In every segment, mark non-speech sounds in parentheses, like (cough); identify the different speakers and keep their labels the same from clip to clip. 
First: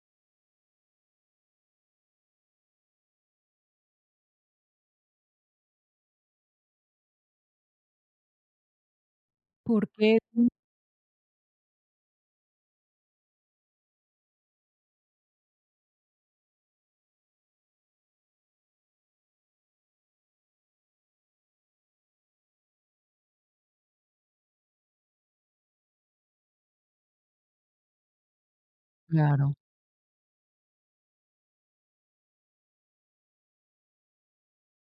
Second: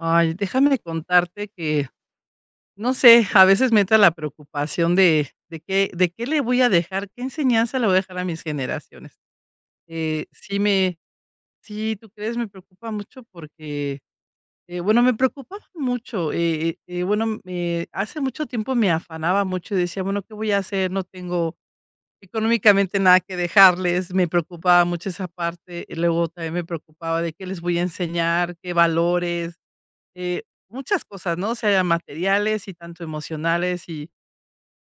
Speaker 1: Ay, déjame de contarte que no sé, a veces me entra la preocupación de de qué de qué le voy a dejar qué enseñanza le voy a dejar a mis generaciones.
Speaker 2: ¿Por que
Speaker 1: Eh,
Speaker 2: tu?
Speaker 1: sí me sí, tú crees, me preocupa mucho porque, eh, bueno, me preocupaba mucho. Eh, eh, bueno, eh, me hace mucho tiempo me afanaba mucho, y decía: "Bueno, ¿qué voy a hacer? No tengo económicamente nada que dejarles". Me preocupaba mucho esa parte. Y luego también, me preocupaba de ¿qué les voy a enseñar?, ¿qué
Speaker 2: Claro.
Speaker 1: valores? Eh, muchas cosas, ¿no? Sean materiales y tanto emocionales, y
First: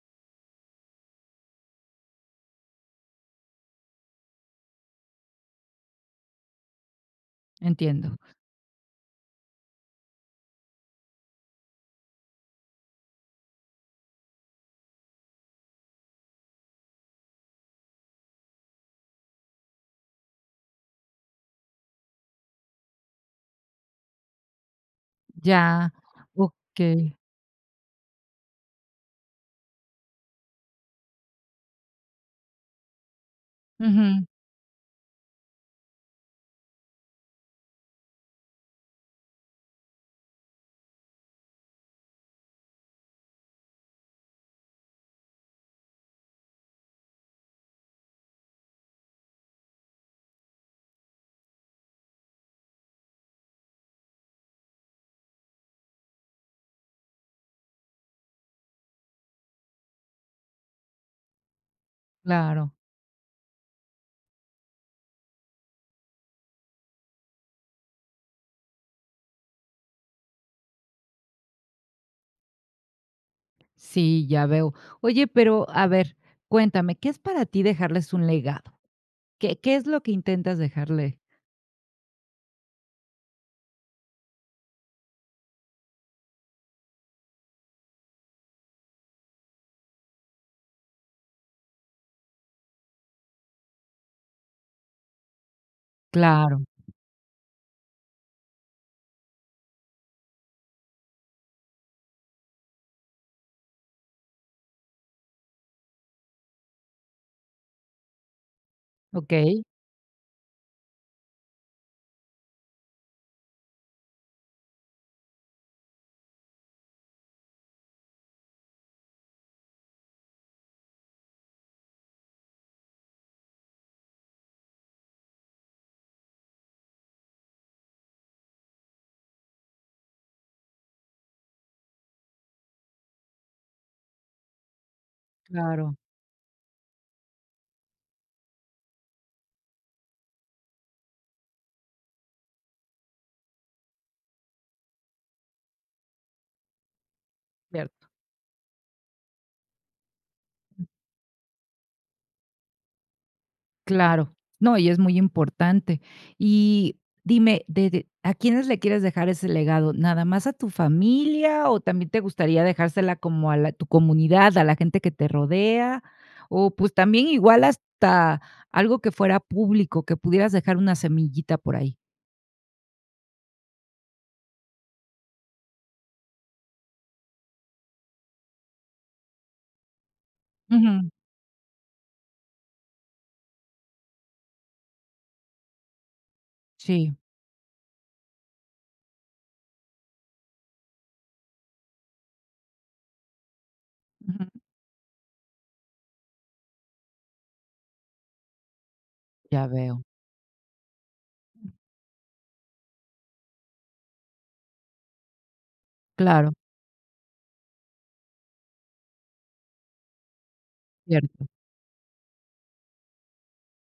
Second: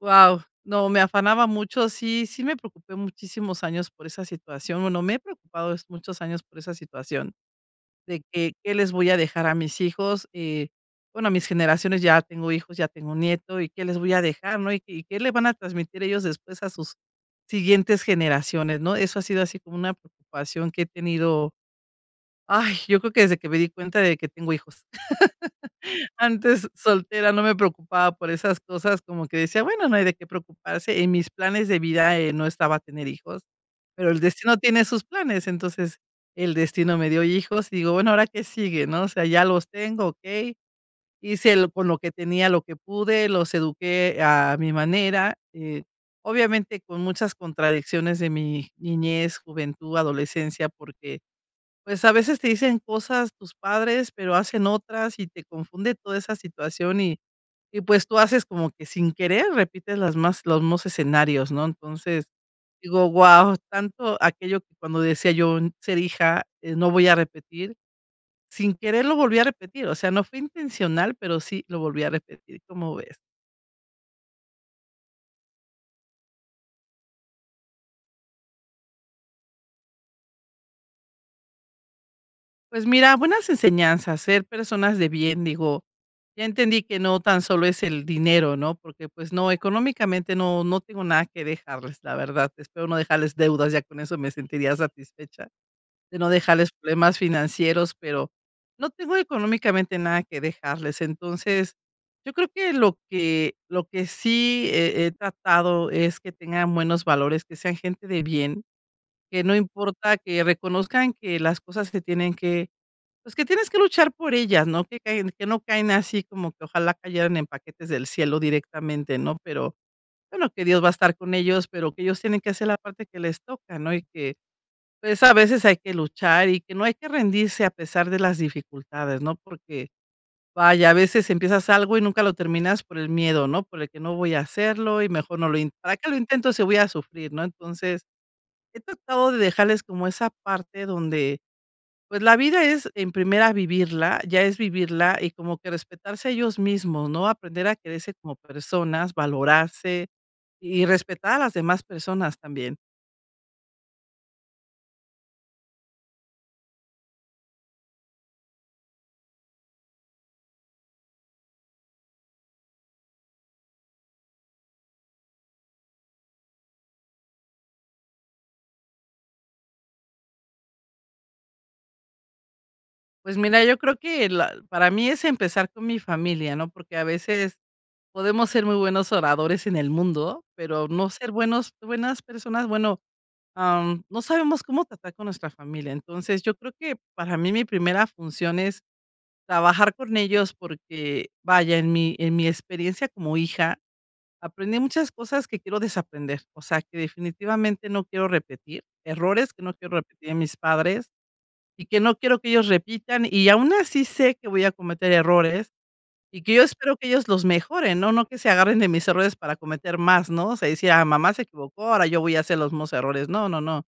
Speaker 1: ¡guau!, no me afanaba mucho. Sí, sí me preocupé muchísimos años por esa situación. Bueno, me he preocupado muchos años por esa situación
Speaker 2: Entiendo.
Speaker 1: de que qué les voy a dejar a mis hijos, eh, bueno, mis generaciones. Ya tengo hijos, ya tengo nieto y qué les voy a dejar, ¿no? Y y qué le van a transmitir ellos después a sus siguientes generaciones, ¿no? Eso ha sido así como una preocupación que he tenido. ¡Ay!, yo creo que desde que me di cuenta de que tengo hijos.
Speaker 2: Ya.
Speaker 1: (laughs) Antes,
Speaker 2: Okey.
Speaker 1: soltera, no me preocupaba por esas cosas, como que decía: "Bueno, no hay de qué preocuparse". En mis planes de vida, eh, no estaba tener hijos, pero el
Speaker 2: Ujú.
Speaker 1: destino tiene sus planes. Entonces, el destino me dio hijos, y digo: "Bueno, ahora qué sigue, ¿no?". O sea, ya los tengo, okey. Hice el con lo que tenía, lo que pude, los eduqué a mi manera, eh, obviamente con muchas contradicciones de mi niñez, juventud, adolescencia, porque, pues, a veces te dicen cosas tus padres, pero hacen otras y te confunde toda esa situación. Y y, pues, tú haces como que sin querer repites las más los mos escenarios, ¿no? Entonces,
Speaker 2: Claro.
Speaker 1: digo: "¡Guau!, tanto aquello cuando decía yo, 'ser hija, eh, no voy a repetir'", sin querer lo volví a repetir. O sea, no fue intencional, pero sí lo volví a repetir, ¿cómo ves?
Speaker 2: Sí, ya veo. Oye, pero, a ver, cuéntame, ¿qué es para ti dejarles un legado? ¿Qué qué es lo que intentas dejarle?
Speaker 1: Pues mira, buenas enseñanzas, ser personas de bien, digo, ya entendí que no tan solo es el dinero, no, porque, pues no, económicamente no, no tengo nada que dejarles. La verdad, espero no dejarles deudas. Ya con eso me sentiría satisfecha, de no
Speaker 2: Claro.
Speaker 1: dejarles problemas financieros, pero no tengo económicamente nada que dejarles. Entonces, yo creo que lo que lo que sí he he tratado es que tengan buenos valores, que sean gente de bien, que no
Speaker 2: Okey.
Speaker 1: importa que reconozcan que las cosas que tienen que pues, que tienes que luchar por ellas, no que caen que no caen así como que ojalá cayeran en paquetes del cielo directamente, no, pero bueno que Dios va a estar con ellos, pero que ellos tienen que hacer la parte que les toca, ¿no? Y que pues, a veces hay que luchar, y que no hay que rendirse a pesar de las dificultades, ¿no? Porque, vaya, a veces empiezas algo y nunca lo terminas por el miedo, ¿no? Por el que no voy a hacerlo y mejor no lo int para
Speaker 2: Claro.
Speaker 1: que lo intento sí voy a sufrir, ¿no? Entonces, he tratado de dejarles como esa parte donde, pues, la vida es en primera vivirla, ya es vivirla y como que respetarse ellos mismos, ¿no?, aprender a
Speaker 2: Cierto.
Speaker 1: quererse como personas, valorarse y
Speaker 2: Ujú.
Speaker 1: respetar a las demás personas también.
Speaker 2: Claro. No, y es muy importante. Y dime, ¿de de a quiénes le quieres dejar ese legado? ¿Nada más a tu familia o también te gustaría dejársela como a la tu comunidad, a la gente que te rodea? O, pues, también igual hasta algo que fuera público, que pudieras dejar una semillita por ahí.
Speaker 1: Pues mira, yo creo que la para mí es empezar con mi familia, ¿no? Porque a veces podemos ser muy buenos oradores en el mundo, pero
Speaker 2: Ujú.
Speaker 1: no ser buenos buenas personas. Bueno, am, no sabemos cómo tratar con nuestra familia. Entonces, yo creo que
Speaker 2: Sí.
Speaker 1: para mí, mi primera función es trabajar con ellos porque, vaya, en mi en mi experiencia como hija
Speaker 2: Ujú.
Speaker 1: aprendí muchas cosas que quiero desaprender. O sea, que definitivamente no quiero repetir errores que
Speaker 2: Ya
Speaker 1: no quiero
Speaker 2: veo.
Speaker 1: repetir en mis padres y que no quiero que ellos repitan, y aun así sé que voy a cometer errores, y
Speaker 2: Claro.
Speaker 1: que yo espero que ellos los mejoren, ¿no?, no que se agarren de mis errores para cometer más, ¿no?, se decía mamá se
Speaker 2: Cierto.
Speaker 1: equivocó, ahora yo voy a hacer los mismos errores. No, no, no,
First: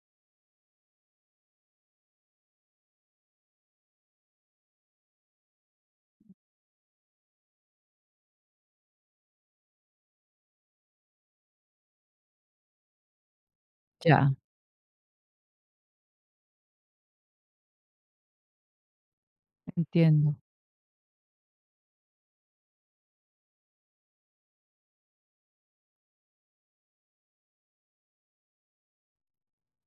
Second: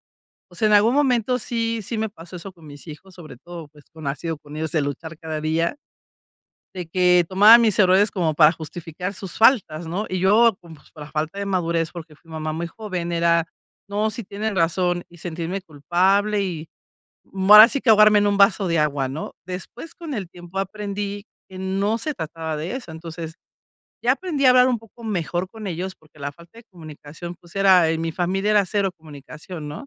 Speaker 1: o sea, en algún momento sí sí me pasó eso con mis hijos, sobre todo, pues, como ha sido con ellos de luchar cada día. De que tomaba mis errores como para justificar sus faltas, ¿no?, y yo como, pues, por la falta de madurez, porque fui mamá muy joven, era: "No, si
Speaker 2: Ya.
Speaker 1: tienen razón", y sentirme culpable y, mm, ahora sí que ahogarme en un vaso de agua, ¿no? Después, con el
Speaker 2: Entiendo.
Speaker 1: tiempo, aprendí que no se trataba de eso. Entonces ya aprendí a hablar un poco mejor con ellos, porque la falta de comunicación, pues era en mi familia era cero comunicación, ¿no?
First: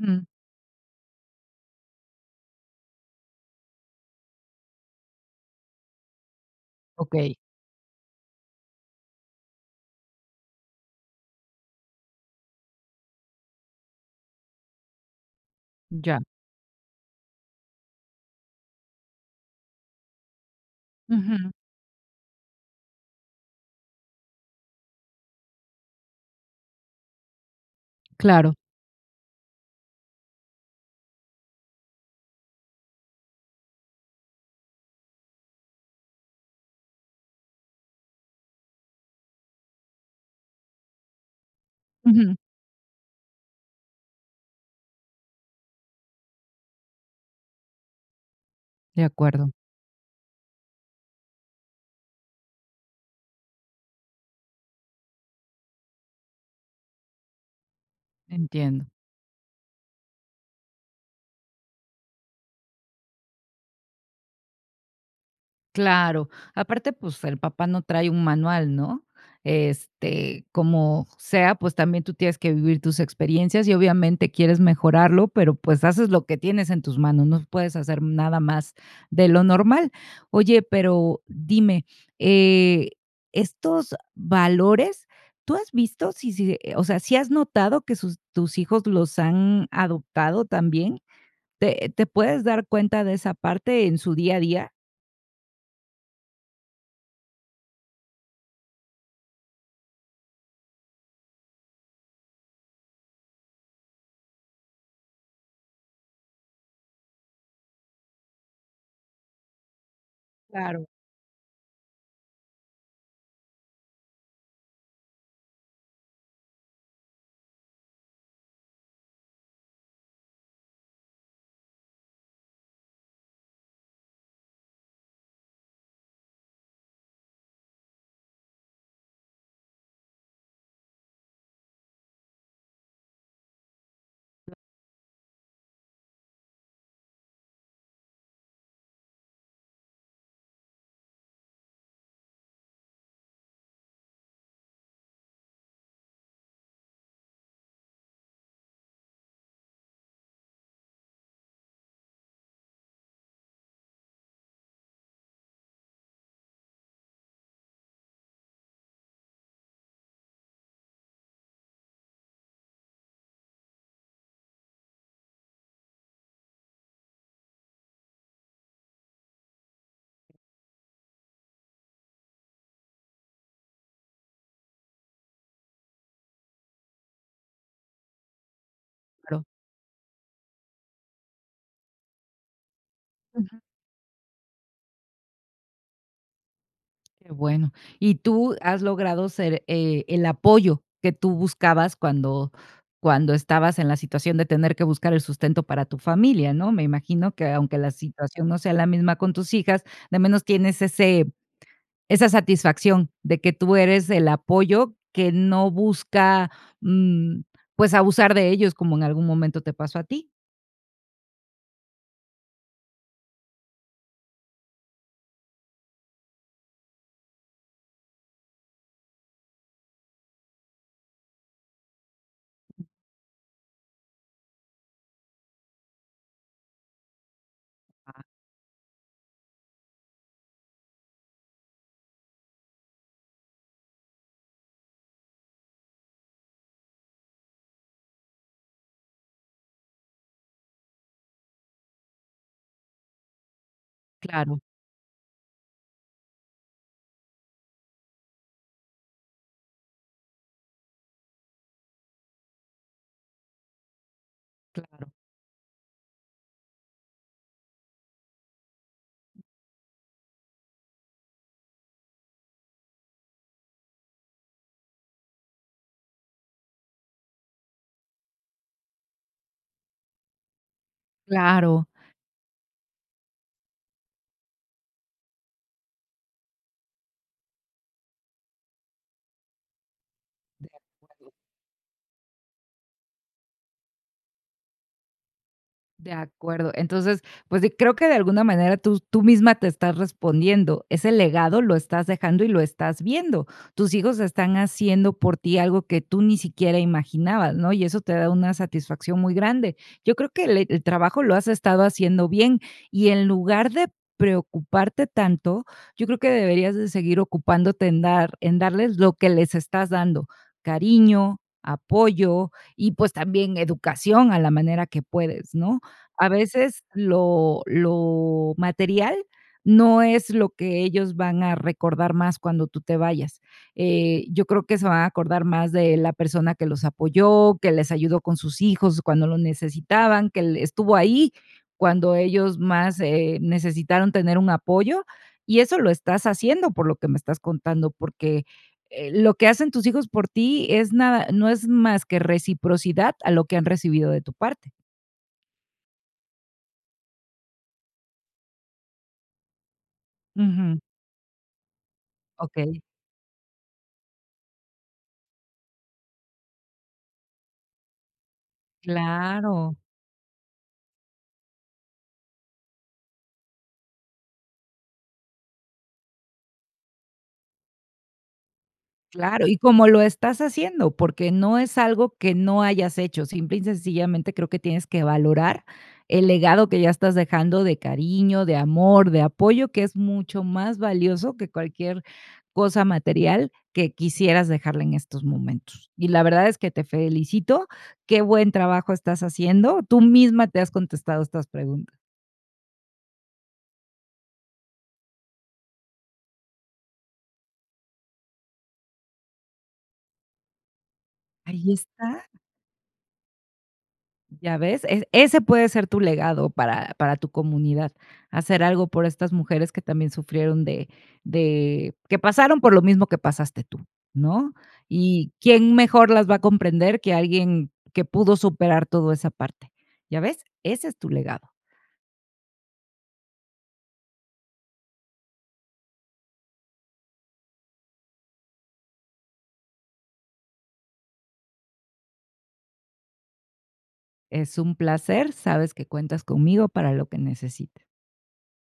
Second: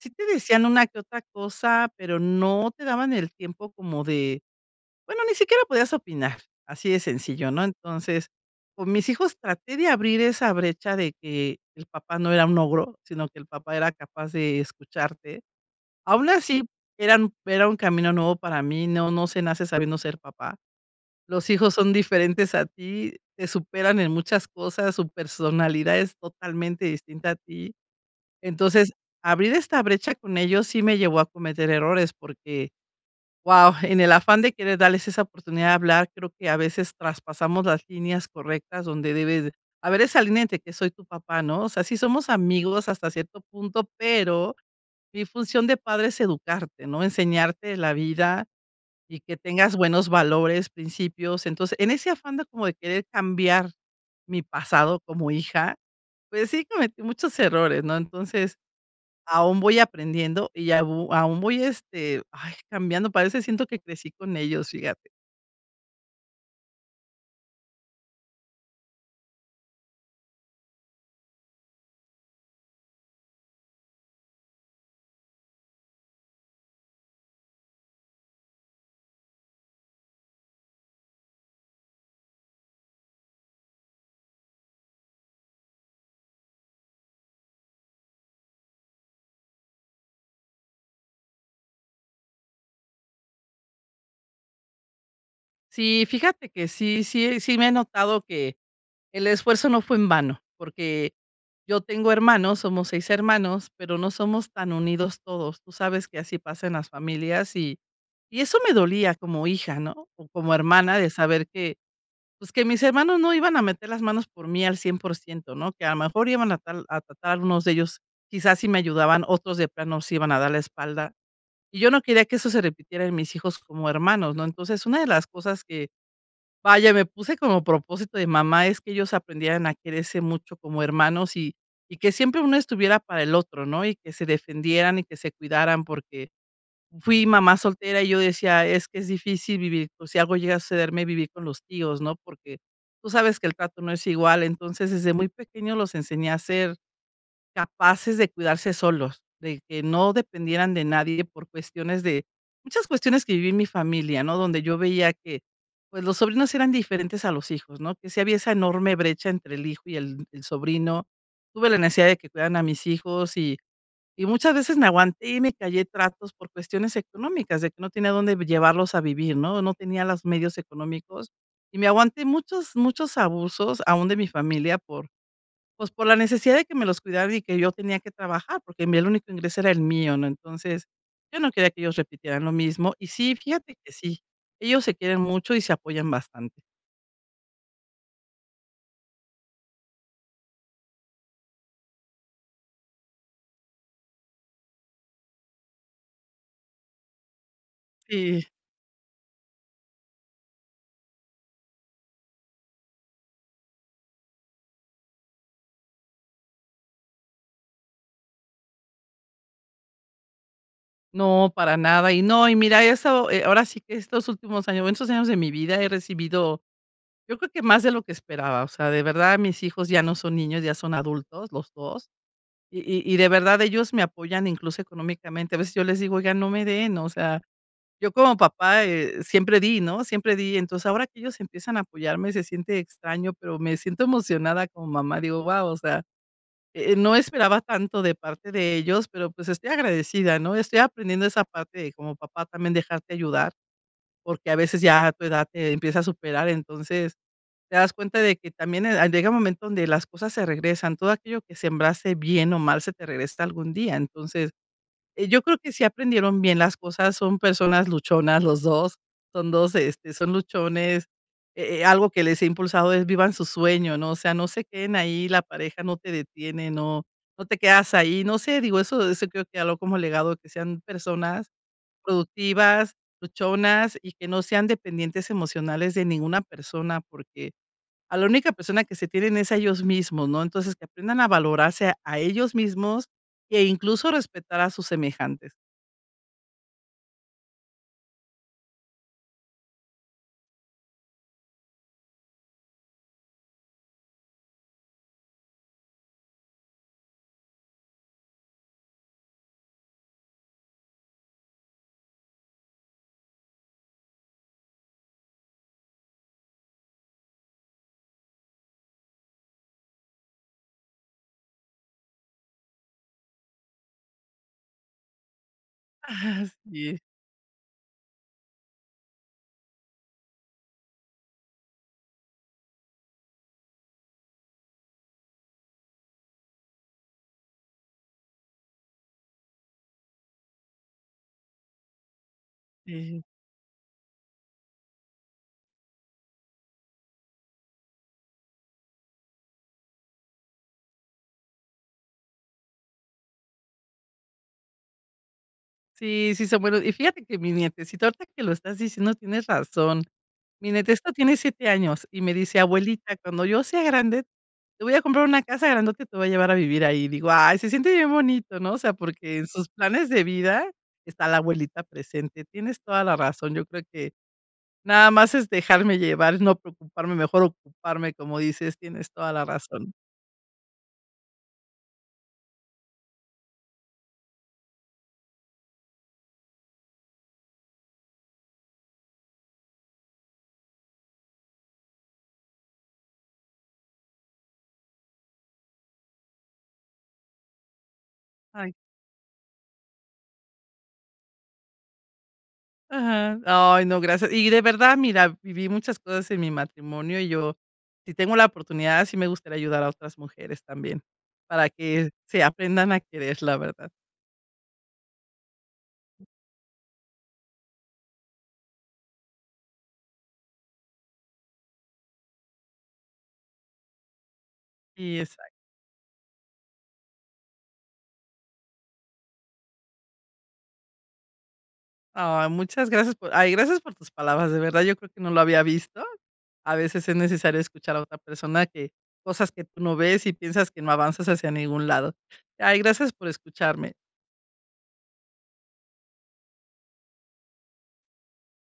Speaker 1: Sí, te decían una que otra cosa, pero no te daban el tiempo como de, bueno, ni siquiera podías opinar así de
Speaker 2: Okey.
Speaker 1: sencillo, ¿no? Entonces, con mis hijos traté de abrir esa brecha de que el papá no era un ogro, sino que el papá era capaz de escucharte.
Speaker 2: Ya.
Speaker 1: Aun así eran era un camino nuevo para mí. No, no se nace sabiendo ser papá. Los
Speaker 2: Ujú.
Speaker 1: hijos son diferentes a ti, te superan en muchas cosas, su personalidad es totalmente distinta a ti,
Speaker 2: Claro.
Speaker 1: entonces, abrir esta brecha con ellos sí me llevó a cometer errores, porque, ¡wao!, en el afán de querer darles esa oportunidad de hablar, creo que a veces traspasamos las líneas correctas donde debes haber esa línea de que soy tu papá, ¿no? O sea, sí somos
Speaker 2: Ujú.
Speaker 1: amigos hasta cierto punto, pero mi función de padre es educarte, ¿no? Enseñarte la vida
Speaker 2: De
Speaker 1: y que
Speaker 2: acuerdo.
Speaker 1: tengas buenos valores, principios. Entonces, en ese afán como de querer cambiar mi pasado como hija, pues sí, cometí muchos errores, ¿no? Entonces
Speaker 2: Entiendo.
Speaker 1: aún voy aprendiendo y au aún voy, este, ay, cambiando. Parece siento que crecí con ellos, fíjate.
Speaker 2: Claro, aparte, pues, el papá no trae un manual, ¿no? Este, como sea, pues, también tú tienes que vivir tus experiencias, y obviamente, quieres mejorarlo, pero, pues, haces lo que tienes en tus manos, no puedes hacer nada más de lo normal. Oye, pero, dime, eh, estos valores, ¿tú has visto si si o sea, sí has notado que sus tus hijos los han adoptado también? ¿Te te puedes dar cuenta de esa parte en su día a día?
Speaker 1: Sí, fíjate que sí sí sí me he notado que el esfuerzo no fue en vano. Porque yo tengo hermanos, somos 6 hermanos, pero no somos tan unidos todos. Tú sabes que así pasa en las familias y y eso me dolía como hija, ¿no?, o como
Speaker 2: Claro.
Speaker 1: hermana de saber que, pues, que mis hermanos no iban a meter las manos por mí al 100%, ¿no?, que a mejor iban a tal a tratar unos de ellos, quizás, sí me ayudaban, otros de plano nos iban a dar la espalda. Y yo no quería que eso se repitiera en mis hijos como hermanos, ¿no? Entonces, una de las cosas que, vaya, me puse como propósito de mamá es que ellos aprendieran a quererse mucho como hermanos, y y que siempre uno estuviera para el otro, ¿no?, y que se defendieran y que se cuidaran, porque fui mamá soltera, y yo decía: "Es que es difícil vivir, por si algo llega a sucederme, vivir con los tíos, ¿no?", porque tú sabes que el trato no es igual. Entonces, desde muy pequeños los enseñé a ser capaces de cuidarse solos, de que no dependieran de nadie por cuestiones de muchas cuestiones que viví en mi familia, ¿no?, donde yo veía que, pues, los sobrinos eran diferentes a los hijos, ¿no?, que si había esa enorme brecha entre el hijo y el el sobrino. Tuve la necesidad de que cuidaran a mis hijos y y muchas veces me aguanté y me callé tratos por cuestiones económicas de que no tenía dónde llevarlos a vivir, ¿no?, o no tenía las medios económicos, y me aguanté muchos muchos abusos, aún de mi familia por, pues, por la necesidad de que me los cuidaran y que yo tenía que trabajar, porque en mí el único
Speaker 2: Claro.
Speaker 1: ingreso era el mío, ¿no? Entonces, yo no quería que ellos repitieran lo mismo. Y sí
Speaker 2: Ujú.
Speaker 1: fíjate que sí, ellos se quieren mucho y se apoyan bastante.
Speaker 2: Qué bueno. Y tú has logrado ser, eh, el apoyo que tú buscabas cuando cuando estabas en la situación de tener que buscar el sustento para familia, ¿no? Me imagino que, aunque la situación
Speaker 1: Sí.
Speaker 2: no sea la misma con tus hijas, de menos tienes ese esa satisfacción de que tú eres el apoyo que no busca, mm, pues, abusar de ellos, como en algún momento te pasó a ti.
Speaker 1: No, para nada. Y no, y mira eso, ahora sí que estos últimos años, bueno estos años de mi vida he recibido, yo creo que más de lo que esperaba. O sea, de verdad, mis hijos ya no son niños, ya son adultos los 2. Y y y de verdad, ellos me apoyan incluso económicamente. A veces yo les digo: "Oiga, no me den". O sea, yo
Speaker 2: Ah.
Speaker 1: como papá, eh, siempre di, no, siempre di. Entonces, ahora que ellos empiezan a apoyarme, se siente extraño, pero me siento emocionada como mamá, digo: "Guau, o sea, eh eh, no esperaba tanto de parte de ellos", pero, pues, estoy agradecida, ¿no? Estoy aprendiendo esa parte de como papá también dejarte ayudar, porque a
Speaker 2: Claro.
Speaker 1: veces ya a tu edad te empieza a superar. Entonces, te das cuenta de que también, eh, llega un momento donde las cosas se regresan, todo aquello que sembrase bien o mal se te regresa algún día. Entonces,
Speaker 2: Claro.
Speaker 1: eh, yo creo que sí aprendieron bien las cosas, son personas luchonas, los 2 son 2 este, son luchones, eh eh, algo que les he impulsado es vivan su sueño, ¿no? O sea, no se queden ahí, la pareja no te detiene, no, no te quedas ahí. No sé, digo eso eso creo que habló como legado, que sean personas
Speaker 2: Claro.
Speaker 1: productivas, luchonas y que no sean dependientes emocionales de ninguna persona, porque a la única persona que se tienen es a ellos mismos, ¿no?
Speaker 2: De
Speaker 1: Entonces, que aprendan a
Speaker 2: acuerdo.
Speaker 1: valorarse a ellos mismos, e incluso, a respetar a sus semejantes.
Speaker 2: De acuerdo. Entonces, pues sí, creo que de alguna manera, tú tú misma te estás respondiendo. Ese legado lo estás dejando y lo estás viendo. Tus hijos están haciendo por ti algo que tú ni siquiera imaginabas, ¿no?, y eso te da una satisfacción muy grande. Yo creo que le el trabajo lo has estado haciendo bien. Y en lugar de preocuparte tanto, yo creo que deberías de seguir ocupándote en dar en darles lo que les estás dando, cariño, apoyo y, pues, también educación a la manera que puedes, ¿no? A
Speaker 1: Ah,
Speaker 2: veces
Speaker 1: sí.
Speaker 2: lo lo material no es lo que ellos van a recordar más cuando tú te vayas. Eh, yo creo que se van a acordar más de la persona que los apoyó, que les ayudó con sus hijos cuando lo necesitaban, que le estuvo ahí cuando ellos más,
Speaker 1: Sí.
Speaker 2: eh, necesitaron tener un apoyo, y eso lo estás haciendo, por lo que me estás contando, porque, eh, lo que hacen tus hijos por ti es nada no es más que reciprocidad a lo que han recibido de tu parte.
Speaker 1: Sí, sí, se bueno, y fíjate que mi nietecito, ahorita que lo estás diciendo, tienes razón. Mi
Speaker 2: Ujú.
Speaker 1: nietecito tiene 7 años, y me dice:
Speaker 2: Okey.
Speaker 1: "Abuelita, cuando yo sea grande, te voy a comprar una casa grandota, y te voy a llevar a vivir ahí". Digo: "Ay, se siente bien bonito", ¿no? O sea, porque en sus
Speaker 2: Claro.
Speaker 1: planes de vida está la abuelita presente. Tienes toda la razón. Yo creo que nada más es dejarme llevar, no preocuparme, mejor ocuparme, como dices, tienes toda la
Speaker 2: Claro, y como
Speaker 1: razón.
Speaker 2: lo estás haciendo, porque no es algo que no hayas hecho. Simple y sencillamente, creo que tienes que valorar el legado que ya estás dejando de cariño, de amor, de apoyo, que es mucho más valioso que cualquier cosa material que quisieras dejarle en estos momentos. Y la verdad es que te felicito, qué buen
Speaker 1: Ay.
Speaker 2: trabajo estás haciendo, tú misma te has contestado estas pregunta.
Speaker 1: Ajá, ay no, gracias. Y de verdad, mira, viví muchas cosas en mi matrimonio y yo, si tengo la oportunidad, sí me gustaría ayudar a otras mujeres también para
Speaker 2: Ahí
Speaker 1: que
Speaker 2: está.
Speaker 1: se aprendan a querer. La verdad.
Speaker 2: ¿Ya ves? Es ese puede ser tu legado para para tu comunidad, hacer algo por estas mujeres que también sufrieron de de que pasaron por lo mismo que pasaste tú, ¿no?
Speaker 1: Y,
Speaker 2: Y
Speaker 1: exac
Speaker 2: quién mejor las va a comprender que alguien que pudo superar todo esa parte, ¿ya ves? Ese es tu legado.
Speaker 1: Ay, muchas gracias por ay, gracias por tus palabras, de verdad yo creo que no lo había visto. A veces es necesario escuchar a otra persona que cosas que tú no ves y piensas que no avanzas hacia ningún lado. Ay gracias por escucharme.
Speaker 2: Es un placer, sabes que cuentas conmigo para lo que necesita.